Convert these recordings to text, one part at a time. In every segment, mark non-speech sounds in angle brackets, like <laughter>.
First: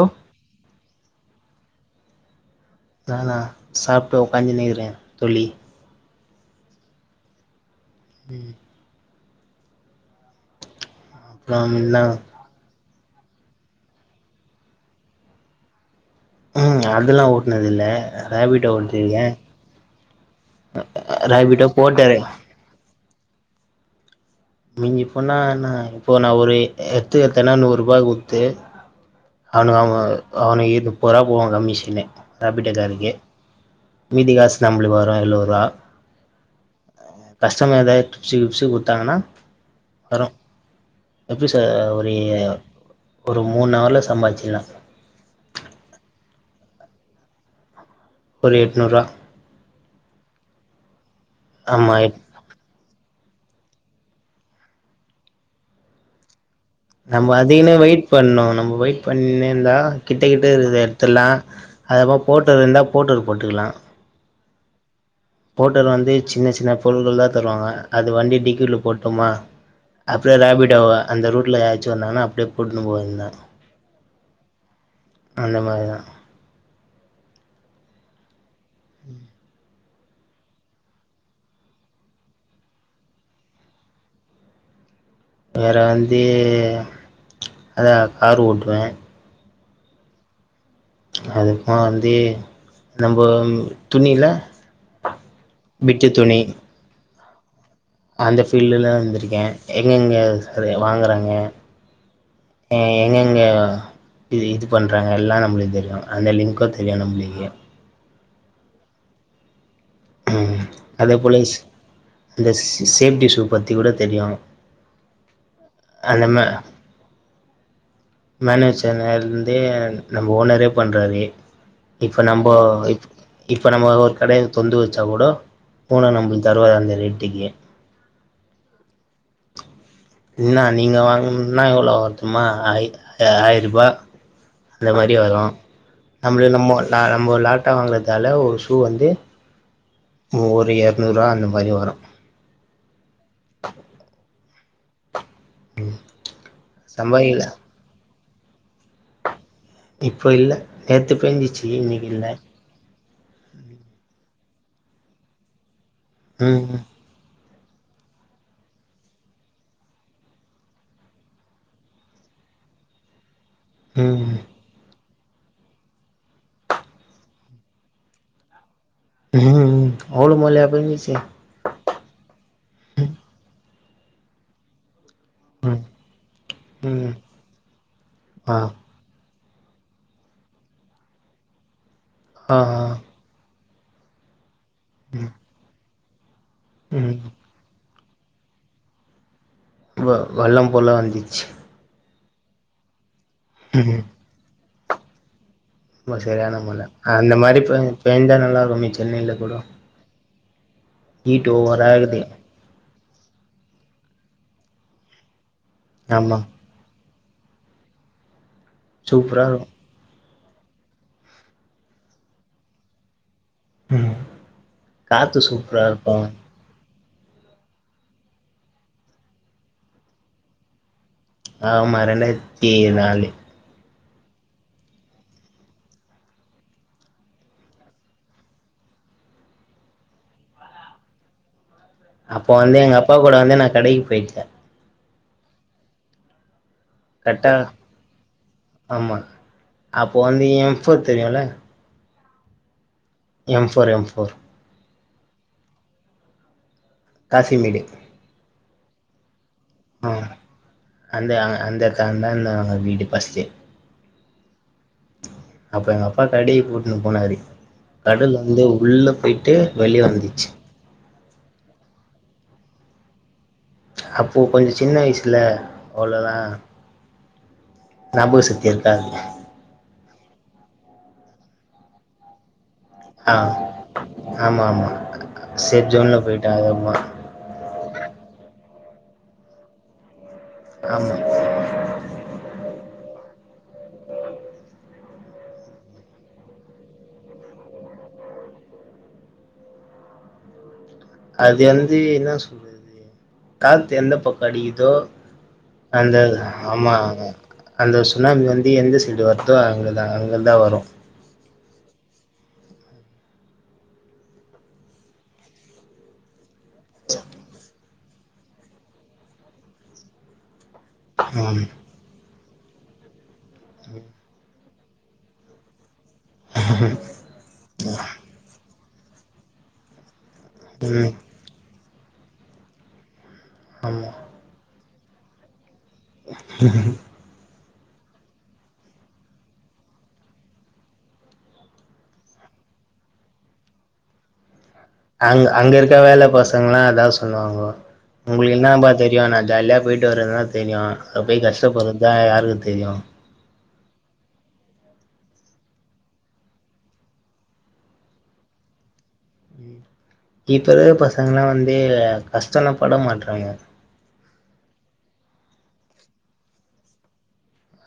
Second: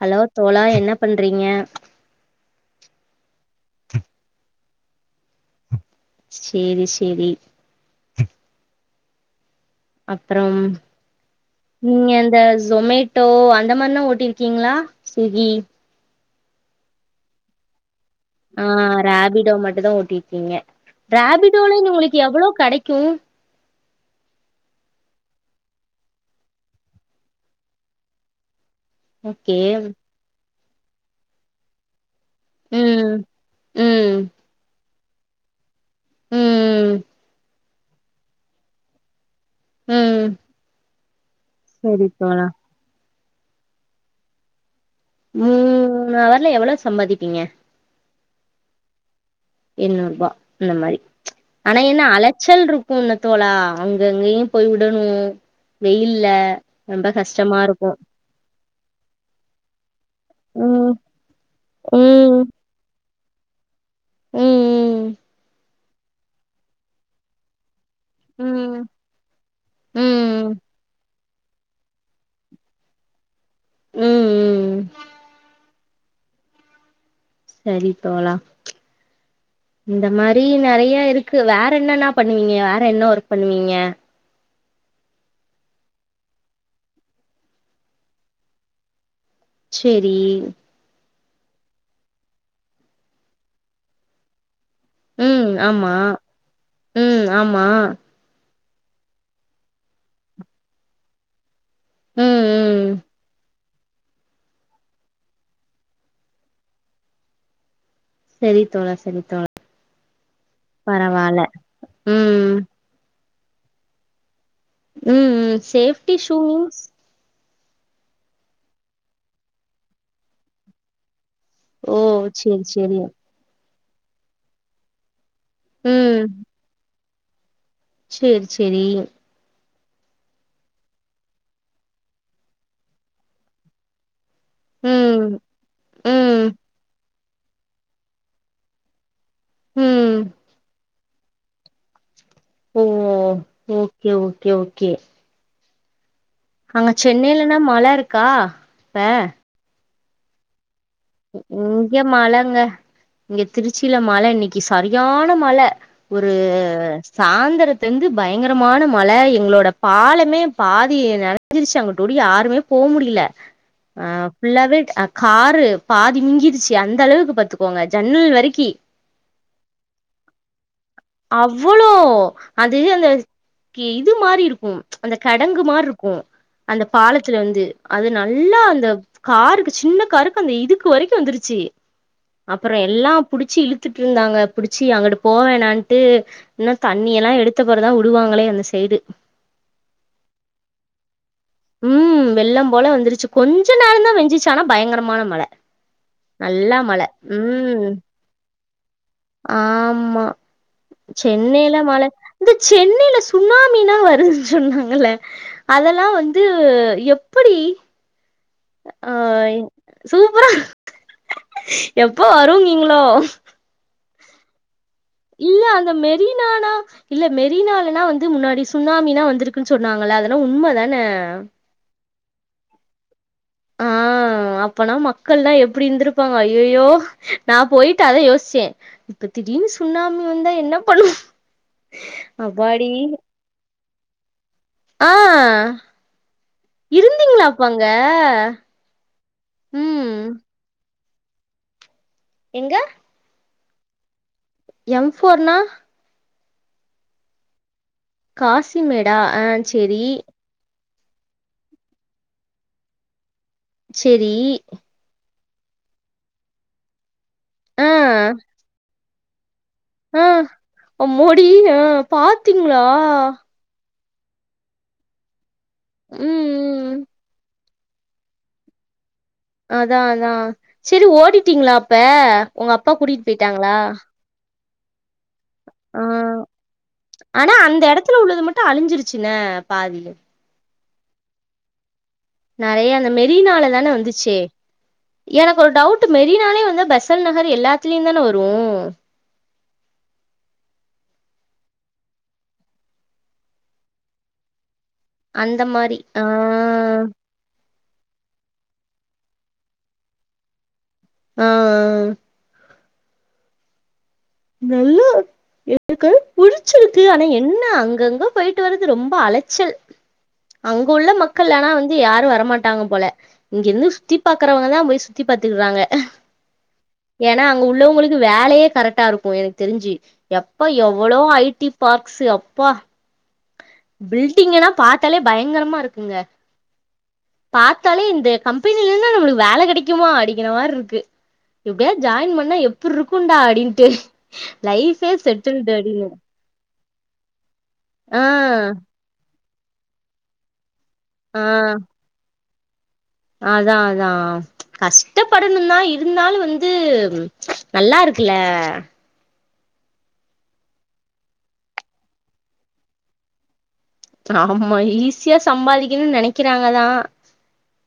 Hello தோழா என்ன பண் றீங்க நானா சாப்ட்டு உக்காந்துனுக்குற தொல்லி சேரி சேரி அப்றம் அப்றோ என்னா நீங்க அந்த ஜொமேட் டோ அந்த மாரில்லா ஓட்டிர்க்கீங்களா ஸ்விகி ம் அதுலா ஓட்னதில்ல ஆ ரேபிட்டோ ஓட்டிருக்கே ராபிடோ மட்டுந்தா ஓட்டிர்க்கீங்க ரேபிட்டோ ராபிடோல நீ போட்டாரு உங்களுக்கு எவ்வளோ கெடைக்கு மிஞ்சி போனா நா இப்போ நா ஒரு எடத்துக் எட்த்தனா நூறுபாகுத்து ஓகே அனு அவ அவன ஏத் முப்பருவா போவா கம்மிஷனே ராபிடோ காரன்க்கே ம் ம் மீதி காசு நம்ப்ளு வ எழ்வருவா ம் கஸ் சங்க எதா டிபன்ஸு கிப்ஸு குட்த்தாங்கனா ம் வரு எப்பி சொல்ற சரி ஒரீ தோழா ஒரு மூணவர்ல சம்பாதிச்லா ம் மூணவர்ல எவ்வளோ சம்பாதிப்பீங்க ஒரு எட்நூற்வா எண்ணூறுபா இந்த மாரி ஆனா ஆமா என்னா எட் அலச்சல் ருக்கு தோழா அங்கங்கயும் போய் உடணு வெயில்ல ரொம்ப நம்ம கஷ்டமா அதுகுன்னே இருக்கு வெயிட் பண்ணு நம்ம வெயிட் பண்ணே இருந்தா கிட்ட கிட்ட இருக்த ம் எட்த்துல்லா அதமா ம் போட்டல் இருந்தா போர்ட்டல் போட்டுக்லா ம் ம் ஹோட்டல் வந்து சின்ன சின்ன பொருள்கள் தா தருவாங்க அது வண்டி ம் டிக்கியுள்ள போட்டோமா அப்றொ ம் ராபிடோவா அந்த ரூட்ல யாச்சு வந்தாங்கனா அப்டியே போட்டுனு போ வேண்டிதா ம் அந்த மாரிதா சரி தோழா ம் இந்த மாரி நறையா இருக்கு வேற என்னன்னா பண்ணுவீங்க வேற என்ன ஒர்க் பண்ணுவீங்க வேற வந்தீ அதா காரு ஓட்டுவே சேரி அதுக்கப்பமா வந்து நம்போ துணியில ம் ஆமா ம் ஆமா ஃபீல்ட்லலா வந்துருக்கே எங்கெங்க <unintelligible> வாங்குறாங்க ம் ஆ ம் எங்கெங்க இது இது பண்றாங்க எல்லா நம்ளுக்கு தெரியு அந்த லிங்க்கு தெரியு நம்ளுக்கு செரி தோழா செரி தோ ம் அதே போல ஸ் அந்த ம் ஸ் சேஃப்டி ஷூ பத்திக் கூட தெரியு ம் ம் சேஃட்டி ஷூஸ் மேனேஜர் இருந்தே நம்ம ஓனரே பண்றாரு ஓ இப்ப நம்போ சேரி சேரி இப் இப் இப்ப நம்ம ஒரு கடைய தொர்ந்து வெச்சா கூடோ போனா நம்ளிக் தருவாரு அந்த ரேட் டுக்கே சேர் சேரி என்னா நீங்க வாங்கணுன்னா எவ்ளோ வரு தெரிமா ஆய் ஆய்ருபா அந்த மாரி ம் வரு ம் நம்ப்ளே நம்மோ நா நம்ம லாட்டா வாங்குறதால ஒரு ஷூ வந்து. ம் <unintelligible> நூறுவா அந்த மாரி வரும். ஓ ஓகே ஓகே ஓகே. அங்க சம்பாதிக்கல சென்னைலேனா மழை கா பே. இப்போ இல்ல. நேத்து பேஞ்சிச்சு இங்க இன்னைக்கு இல்ல மழங்க இங்க திருச்சியில மழை நிக். இங்க சரியான மழை. ஒரு ம் சாந்த. சாயந்திலிருந்து பயங்கரமான மழை எங்களோட பாலமே பாதி நெறஞ்சிருச்சு, அங்குடோடி யாருமே போகமுடில. ஆ ம் ஃபுல்லாவே அ. காரு. பாதி மிங்கிருச்சு அந்த அளவுக்கு பாத்துக்கோங்க, ஜன்னல் வரைக்கி. ம் அவ்ளோ மழையா பேஞ்சிச்சு அவ்வளோ அது ம் அந்த.. கே இது மாரி இருக்கும்.. அந்த கெடங்கு ம் மாரிருக்கும் அந்த ம் பாலத்துல வந்து, அது ஆ நல்லா அந்தப். காருக்கு சின்ன காருக்கு அந்த இதுக் கு வரைக்கு வந்துருச்சி ஆ ஆ அப்பறோ எல்லா புடிச்சி இழுத் துட்ருந்தாங்க புடிச்சி அங்குட்டு ம் போவேணான் ஹு இன்னு தண்ணி ம் எல்லா எடுத்தபெறதா உ உடுவாங்களே அந்த சைடு வ வெள்ளம் போல வந்திச்சி உம் வெள்ளம் போல வந்துருச்சு கொஞ்சொ நேரந்தா பெஞ்சிச்சி ஆனா பயங்கரமான மழ அமா சரியான நல்லா மழ அந்த மாரி பெ ம் பெஞ்சா நல்லா இருக்குமே சென்னைல கூட ஹீட் சென்னைல ஓவரா மழ ஆகுது இந்த சென்னைல சுனாமினா வருதுன் சொன்னாங்கல்ல அதெல்லா வந் ஆமா து எப்புடி சூப்பரா ஆய் இருக்கு சூ அப்புறொ எப்ப வருங்கீங்களோ ம் காத்து இல்ல சூப்பரா அந்த இருக்கு மெரினானா இல்ல மெரினாலனா வந்து முன்னாடி சுனாமினா வந்திருக்குனு சொன்னாங்கள அதெல்லா உண்மதான ஆமா ரெண்டாயித் தீ நாலு ஆஹ் அப்பனா மக்கள்லா எப்புடி இருந்திருப்பாங்க அய்யயோ நா போயிட்டு அதா யோசிச்சே இப்ப திடீனு சுன்னாமி வந்தா என்ன பண்ணு அப்ப வந்து எங்க அப்பா கூட வந்து நா கடை பெய்ட்ட ஆஹ் இருந்திங்ளா கரெக்டா அப்ப அங்க உம் இப்பொ தெரியுல எங்க எம்ஃபோர் எம்ஃபோர் எம் ஃபோர்னா காசிமேடு காசிமேடா அ செரி ஆ அந்த அ அந்த கந்தந்த அ வீடு பஸ்ட்டு செரி அப்ப எங்க அப்பா கடைக்கு கூட்ன்னு போனாரு ஆ கடல் வந்து உள்ள ட்டு வெளிய வந்துச்சி மோடி ஆ பாத்தீங்ளா அப்போ கொஞ்ச சின்ன வைசுல ம் ம் ஞாபக சக்தி இருக்காது அதா அதா செரி ஓடிட்டீங்ளா அப்ப ஒங்க அப்பா கூட்டியுட் ஆ போயிட்டாங்ளா ஆமா ஆமா சேஃப் ஆ ஜோன்ல போயிட்டே ஆமா ஆனா அந்த எடத்ல உள்ளது மட்டு அழிஞ்சிருச் சுன பாதி ஆமா நறைய அந்த மெரினால தான வந்துச்சு எனக்கு ஒரு டவுட்டு மெரினாலே வந்து பெசல் நகர் எல்லாத்லியுந் தான வரு அது வந்து என்னா சொ காத்து எந்தப் பக்கொ அடிக் தோ அந்த மாரி அந்த ஆ ஆமா அந்த சுனாமி வந்து எந்த சைடு வருதோ அங்கதான் அங்கருந்தான் வரும் ம்ம்ம்ம் நல்லா இருக்கு புடிச்சிருக்கு ஆனா என்ன அங் அங்கங்க போயிட்டு வர்றது ரொம்ப அலைச்சல் அங்க உள்ள மக்கள் ம் ஆனா வந்து யாரும் வரமாட் மாட்டாங்க போல இங்க இருந்து சுத்தி பாக்குறவ இங்கதான் போயி சுத்தி பாத்துக்குறாங்க ஏனா அங்க உள்ளவுங்களுக்கு வேலையே கரெக்ட் டாரு க எனக்கு தெரிஞ்சு எப்ப ம் எவ்ளோ ஐ டி பார்க்ஸ் அப்பா பில்டிங்கெலாம் பாத் பார்த்தாலே பயங்கரமா இருக் பாத்தாலே இந்தக் கம்பெனிலெலா நம்மளுக்கு வேல கெடைக்குமா அப்டிங்கிற மார்ருக்கு எப்டியாது ஜாயின் பண்ணா எப்பிர்ருக்குன்டா அப்டின்ட்டு லைஃபே அங் அங்க செட்டில்டு இருக்க அப்டின்னு வேல பசங்களா இதா சொல்லுவாங்கோ ஆ உங்களுக்கு என்னாப்பா தெரியு நா ஜாலியா போய்ட்டு வர்றதா தெரியு அங்க ஆ போய் கஷ்டப்படுறதுதா யாருக்கு ஏனா அதா அதா கஷ்டப்படணுந்தான் இருந்தாலு வந்து நல்லா இருக்கல்ல ம் இப்ப இருக்கற பசங்கள்லாம் வந்து கஷ்டமெல்லா பட மாட்றாங்க ஆமா ஈஸியா சம்பாதிக்கணுனு நெனைக்கிறாங்கதா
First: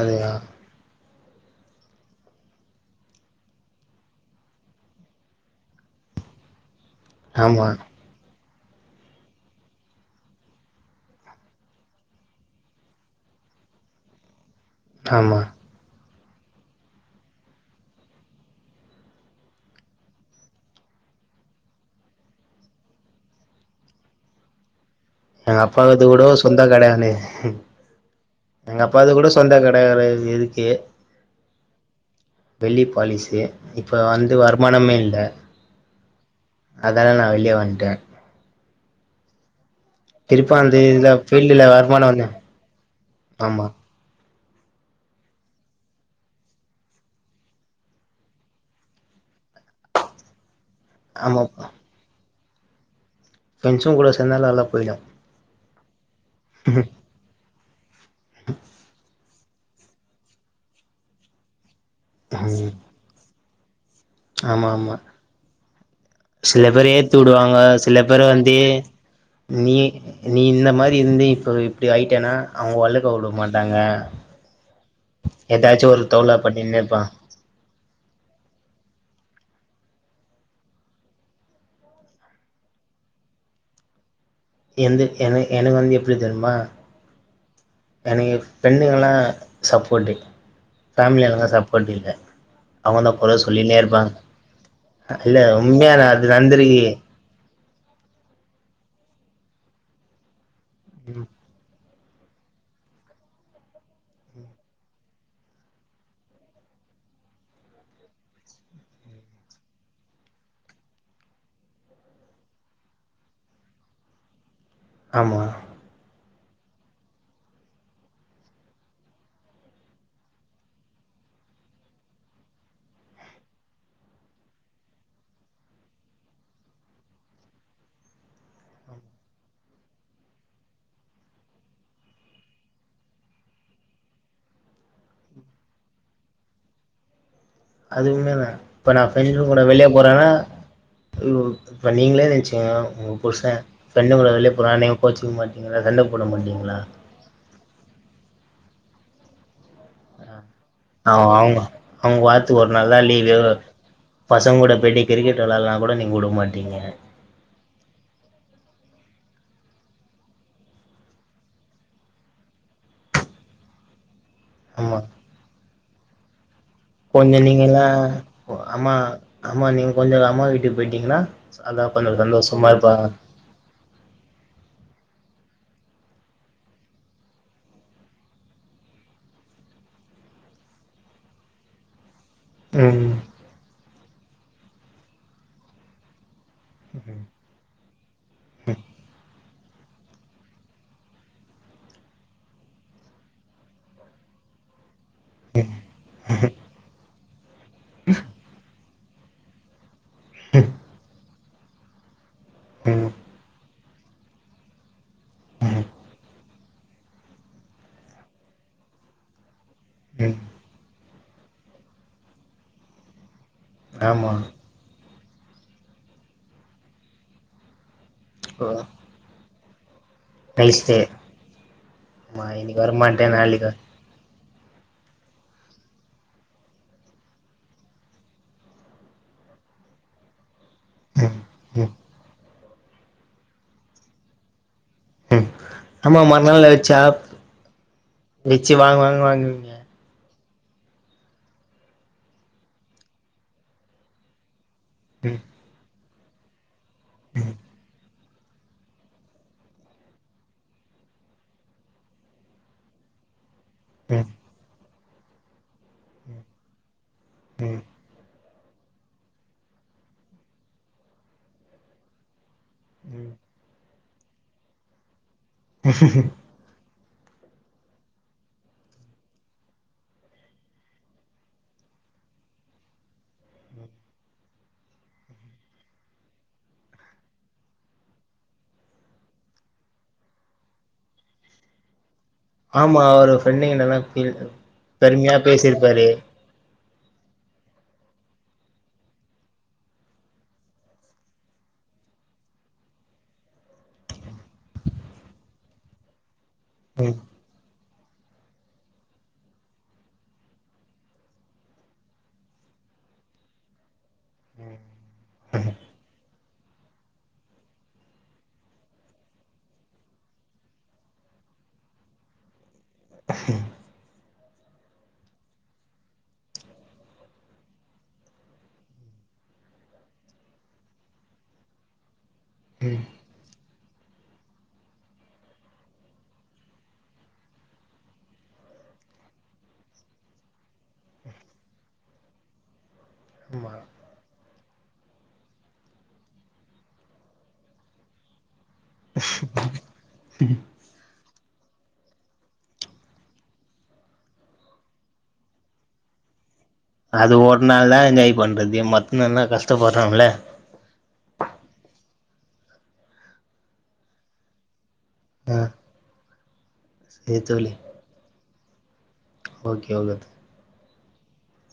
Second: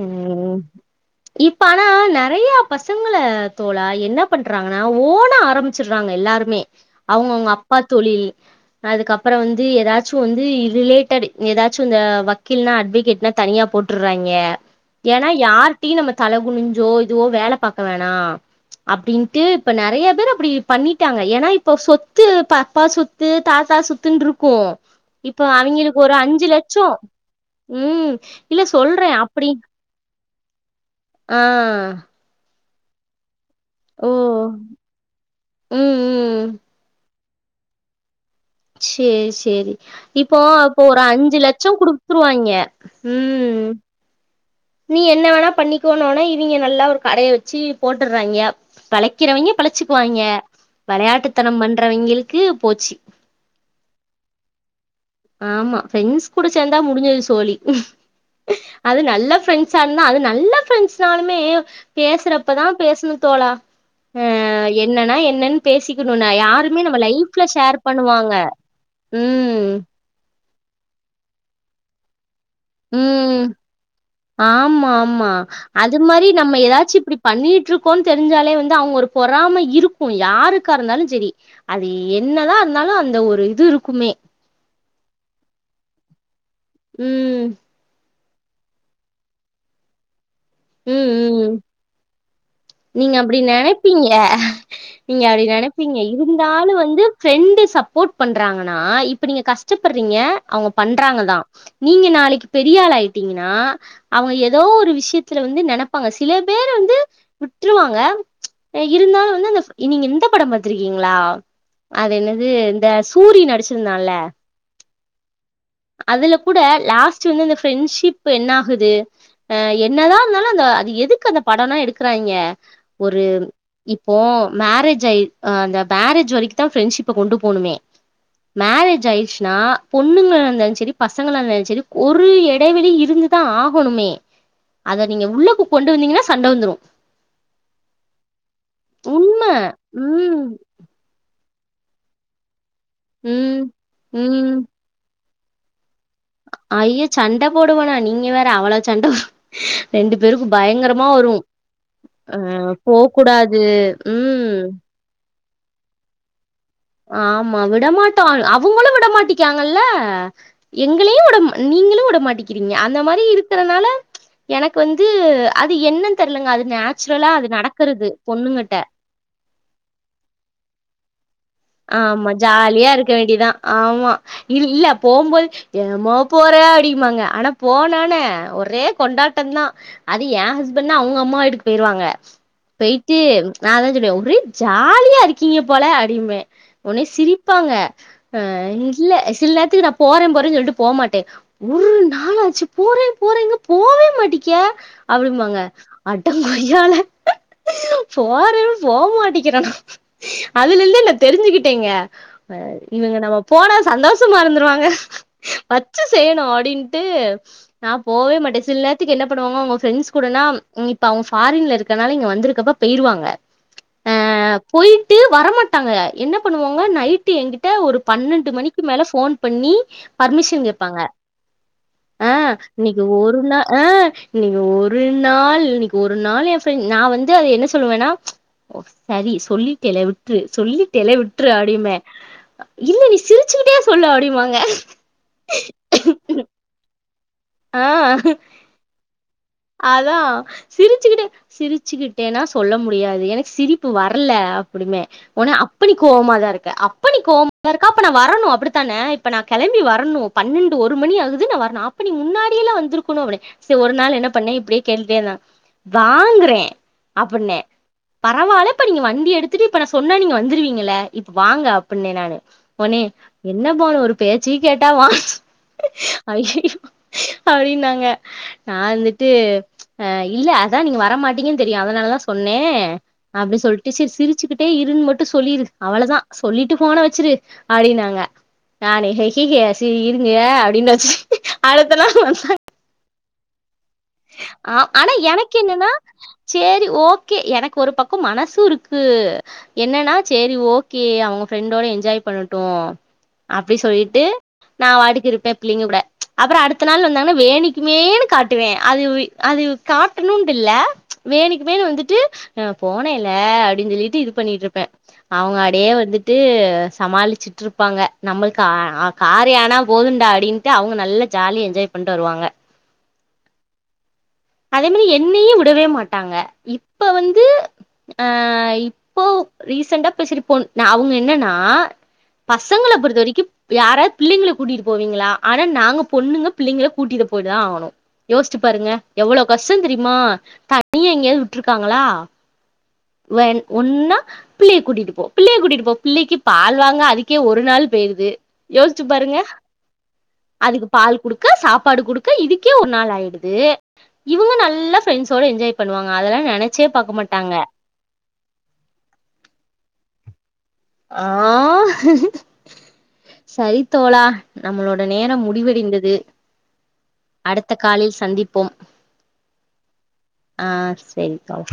அதயா ம் இப்ப ஆனா நெறயா பசங்கள தோழா என்ன பண்றாங்கனா ஓணா ஆரம்பிச்சிடுறாங்க எல்லாருமே அவுங்கவுங்க ஆமா அப்பா தொழில் அதுக்கப்புறோ வந்து எதாச்சு வந்து இதுவே எதாச்சு இந்த வக்கீல்னா அட்வகேட்னா தனியா போட்டுறாய்ங்க ஏனா ஆமா யார்ட்டையு நம்ம தலை குனிஞ்சோ இதுவோ வேல பாக்க வேணா ப்ச் அப்படின்ட்டு இப்ப நெறயா பேர் அப்படி பண்ணிட்டாங்க ஏனா இப்ப சொத்து பப்பா சொத்து தாத்தா சொத்துன்ருக்கு இப்ப அவிங்களுக் இது கூடோ சொந்த கெடயாதே இல்ல எங்க அப்பாது சொல்றேன் கூட அப்படி சொந்த கெட யாது இருக்கு ஆஹ் வெள்ளி பாலிசு இப்ப வந்து ஓ வருமானமே இல்ல ம் ம் அதா நா வெளிய வன்ட்ட சேரி சேரி இப்போ அந்த அப்போ ஒரு இதுல அஞ்சு ஃபீல்டுல லட்சம் வருமானம் வந்த குடுத்துருவாய்ங்க உம் ஆமா நீ என்ன வேணா பண்ணிக்கோனோன்ன இவிங்க நல்லா ஒரு கடய வச்சு போட்டுறாய்ங்க பிழைக்கிறவங்க பிழச்சிக்குவாய்ங்க வெளையாட்டுத்தனம் ஆமாப்பா பண்றவிங்களுக் க்கு போச்சி ஃப்ரெண்ட்ஸுங் கூட சேந்தாலு நல்லா போயிடு ஆமா பிரெண்ட்ஸ் கூட சேந்தா முடிஞ்சது சோலி அது நல்ல ஃப்ரெண்ட்ஸா இருந்தா அது நல்ல ஃப்ரெண்ட்ஸ்னாலுமே பேசுறப்பதா ம் பேசுணு தோழா அஹ் ஆமா ஆமா என்னன்னா என்னன்னு பேசிக்கணும்னா சில யாருமே பேர் நம்ம ஏத்தி லைஃப்ல உடுவாங்க ஷேர் சில பேர் பண்ணுவாங்க வந்து உம் நீ நீ இந்த மாரி இருந்து இப்போ இப்டி ஆய்ட்டனா உம் ஆமா ஆமா எதாச்சு அது ஒரு மாரி தொல்ல நம்ம பண்ணினே எதாச்சு இருப்பா இப்படி பண்ணிட்டுருக்கோன் தெரிஞ்சாலே வந்து அவுங்களு பொறாம இருக்கு யாருக்கா இருந்தாலுஞ் செரி அது என்னதா இருந்தாலு அந்த ஒரு இது இருக்குமே எந்து என எனக்கு வந்து எப்படி தெர்மா உம் எனக்கு ஃப்ரெண்டுங்கள்ளா சப்போட்டு ம் ம் அவங்கதா நீங்க கொற அப்படி சொல்லினே நெனப்பீங்க இருப்பாங்க நீங்க இல்ல அப்படி உண்மையா நெனப்பீங்க அது இருந்தாலு நடந்திருக்கு ஃப்ரெண்டு சப்போர்ட் பண்றாங்கனா இப் இப்ப நீங்க கஷ்டப்படுறீங்க அவுங்க பண்றாங்கதா நீங்க நாளைக்கு பெரியாள ஆயிட்டீங்னா அவுங்க ஏதோ ஒரு விஷயத் சிலர் வந்து நெனப்பாங்க சில பேரு வந்து விட்டுருவாங்க ச்ச அ இருந்தாலு வந்து அந்த நீங்க இந்த படம் பாத்திருக்கீங்ளா அது என்னது இந்த சூரி நடிச்சிருந்தான்லே ஆமா கூட லாஸ்ட் வந்து அந்த ஃப்ரெண்ட்ஷிப் என்னாகுது ஆ எ என்னதா இருந்தாலோ அந்த அது எதுக்கு அந்த படோலா எடுக்கறாய்ங்க ஒரு இப்போ மேரேஜ் ஆயி ஆ அந்த மேரேஜ் வரைக்குதா ஃப்ரெண்ட்ஷிப்ப கொண்டு போணுமே மேரேஜ் ஆயிர்ச்சுனா பொண்ணுங்க இருந்தாலுச் செரி பசங்களா இருந்தாலுச் செரி ஒரு எடைவெளி இருந்துதா ஆகணுமே அத நீங்க உள்ளக்கு கொண்டு வந்தீங்கன்னா சண்ட வந்துரோ அது உண்மேதா இப்ப நா ஃப்ரெண்ட்டுருங்க கூட வெளியே போறேனா ம் <unintelligible> இப்ப நீங்ளே நென்ச்சு <unintelligible> உங்க புருஷ்சே ம் ஃப்ரெண்டுங்க கூட வெளிய ம் போறா நீங்க கோச்சு தூங் மாட்டீங்ளா சண்ட போட மாட்டீங்ளா ஐயோ சண்ட போடுவனா நீங்க வேற அவ்ளோ சண்ட வ ஆ அவு அவுங்க அவுங்க அ வார்த்துக்கு ஒரு போ நாள்தா லீவு எதோ கூடாது ம் பசங்க கூட போய்ட்டு கிரிக்கெட் விளாலானு கூட நீங்க உடோவு மா ஆமா விட மாட்டோ <unintelligible> ஆ வுங்களோ விடமாட்டிக்காங்கல்லே எங்களேயு உட ம் நீங்களும் உடமாட்டிக்கிறீங்க அந்த மாரி இருக்கறனால ச்ச எனக்கு ஆமா வந்து அக் து என்னன் தெர்லங்க அது நேச்சுரலா கொஞ்சோ அது நீங்கெல்லா நடக்கறது பொண்ணுங்கட்ட அம்மா அம்மா நீங்க கொஞ்சோ அம்மா வீட்டுக்கு போயிட்டீங்னா ஆமா ஜாலியா இருக்க வேண்டிதா ஆமா இல் இல்ல போம்போது ஏம்மா போற அப்டின்பாங்க ஆனா போனோனே ஒரே கொண்டாட்டந்தா அது எ ஹஸ்பண்ட்னா அவுங்க அம்மா வீட்டுக்கு போயிருவாங்க ம் பேயிட்டு ச்ச நா அதா சொ டியாவு ஒரே ஜாலியா இருக்கீங்க போல அப்டிம்பே ஒன்னே சிரிப்பாங்க ஆ இ இல்ல சில் நேர் தின்கு நா போறே போறேன்னு சொல்ட்டு போ மாட்டே ஒர்ரு நாளாச்சு போறே போறேங்கா போவே மாட்டிக்கே அப்டிம்பாங்க அடங் கொய்யால <unintelligible> போறே போ மாட்டிக்கிறனா அது <unintelligible> தெரிஞ்சுகிட்டேங்க ம் இவங்க நம்ம போன சந்தோஷமா இருந்துருவாங்க வச்சு செய்யணு அப்டின்ட்டு நா போவே மாட்டே சில் நேர்த்துக்கு என்ன பண்ணுவாங்கோ அவுங்க ஃப்ரெண்ட்ஸ் ம் கூடனா நி ப்ப அவுங்க ஃபோர்இன்ல இருக்கற்னால இங்க வந்துருக்கப்போ பேயிருவாங்க ஆமா டு வரமாட்டாங்க என்ன பண்ணுவாங்க நைட் என்கிட்ட ஒரு பன்னெண்டு மணிக்கு மேல போன் பண்ணி பர்மிஷன் நைஸ் கேட்பாங்க டே ஆ ஆமா இன்னைக்கு வரமாட்டே ஒரு நா நாளைக்கு ஆ இன்னை ஒரு நாள் இன்னைக்கு ஒரு நாள் என் ஃப்ரெ நா வந்து அத என்ன சொல்லுவேன்னா ச்சு செரி சொல்லிட்டேல விட்ரு சொல்லி டேல ம் விட்டுரு ம் அப்டிம்பே இல்ல நீ சிரிச்சுக்கிட்டே சொல்லு அப்டிம்பாங்க ம் ஆமா மறுநாள் ஆயிடுச்சா வச்சு வாங் வாங் வாங் அதான் சிரிச்சுக்கிட்ட சிரிச்சுக்கிட்டேன்னா சொல்ல முடியாது எனகு சிரிப்பு வரல அப் அப்டியுபே ம் உடனே அப்டி கோமா தான் இருக்க அப் பண்ணிக்கோம் <unintelligible> வரணும் அப்டித்தானே இப்ப நான் கிளம்பி வரணும் பன்னெண்டு ஒரு மணி ஆகுது நான் வரணும் அப்ப நீ முன்னாடியலா வந்திருக்கணும் அப்டி செரி ஒரு நாள் என்ன ம் அப்டியே கேட்டுட்டே இருந்தாங்க வாங்றேன் அப்ன்னே ம் பரவால இப்ப நீங்க வண்டி எடுத்துட்டு இப்ப நான் சொன்னா நீங்க வந்துருவீங்கள இப்ப வாங்க அப்ன்னே நானு உடனே ம் என்ன பானு ஒரு பேச்சு கேட்டா வா அய்யயோ அப்டினாங்க நான் இருந் ட்டு ச்சு இல்ல அதான் நீங்க வரமாட்டீங்கன்னு தெரியும் அதனாலதான் சொன்னேன் அப்டி சொல்லிட்டு செரி சிரிச்சுக்கிட்டே இருன்னு மட்டும் சொல்லிரு அவ்ளதான் சொல்லிட்டு போனை வச்சுிரு அப்டின்னாங்க நான்ஹக ச இருங்க அப்படின்னு வச்சு அடுத்தநாள் வந்தாங்க ஆமா அவர் ஃப்ரெண்டிங்க நல்லா ஆஹ் ஆனா எனக்கு என்னன்னா சே செரி ஓகே எனக்கு ஒரு பக்கம் மனசும் இருக்கு என்னன்னா செரி ஓகே அவங்க ஃப்ரெண்டோட என்ஜாய் பண்ணட்டும் அப்படி சொல்லிட்டு நான் வாட்டுக்கு இருப்பேன் பிள்ளைங்க கூட ச்சு அப்புறோ அடுத்த நாள் ம் வந்தாங்கன வேணிக் மேன்னு காட்டுவேன் அது அது காட்டணுட்டு இல்ல வேனுக்கு மேன் வந்துட்டு அ போனேல அப்படின்னு சொல்லிட் ட்டு இது பண்ணிட்டு இருப்பேன் அவங்க அடயே வந்துட்டு சமாளிச்சுட்டு இருப்பாங்க நம்மளுக்கு கா காரியான போதுண்டா அப்படின்னுட்டு அவங்க நல்லா ஜாலிய என்ஜாய் பண்ணிட்டு வருவாங்க <unintelligible> அதே மாரி என்னையு விடவே மாட்டாங்க இப்ப வந்து ஆஹ் இப்போ ரீசென்டா பேசிருப்பேன் அவ்ங்க என்னன்னா பசங்கள பொறுத்த வரைக்கு யாராவ்து பிள்ளைங்கள கூட்டிட்டு போவீங்களா ஆனா நாங்க பொண்ணுங்க பிள்ளைங்கள கூட்டிட்டு போய்தா ஆகணு யோஸ்ச்சு பாருங்க எவளோ கஷ்டந் தெரியுமா உள்ள எங்யாவ்து விட்டுருக்காங்களா வேற ஆமா ஒன்னா பிள்ளையகூட்டிட்டு போ பிள்ளைய கூட்டிட்டு போ பிள்ளைக்கு பால் வாங்க அதுக்கே ஒரு நாள் போயிருது யோஸ்ச்சு பாருங்க அதுக்கு பால் குடு க்க சாப்பாடு குடுக்க இதுக்கே ஒரு நாள் ஆயிடுது இவுங்க நல்லா ஃபிரெண்ட்ஸ்சோட என்ஜாய் பண்ணுவாங்க அதெல்லா நெனச் அது ஒரு நாள் தா என்ஜாய் பண்றது மத்த நாள்லா கஷ்டப்பட்றோல ஆஹ் சரி தோழா நம்மளோ ட நேரம் ஆ முடிவடைந்தது சரி அடுத்த காலில் சந்திப் போம் ஓகேங்க செரி கால்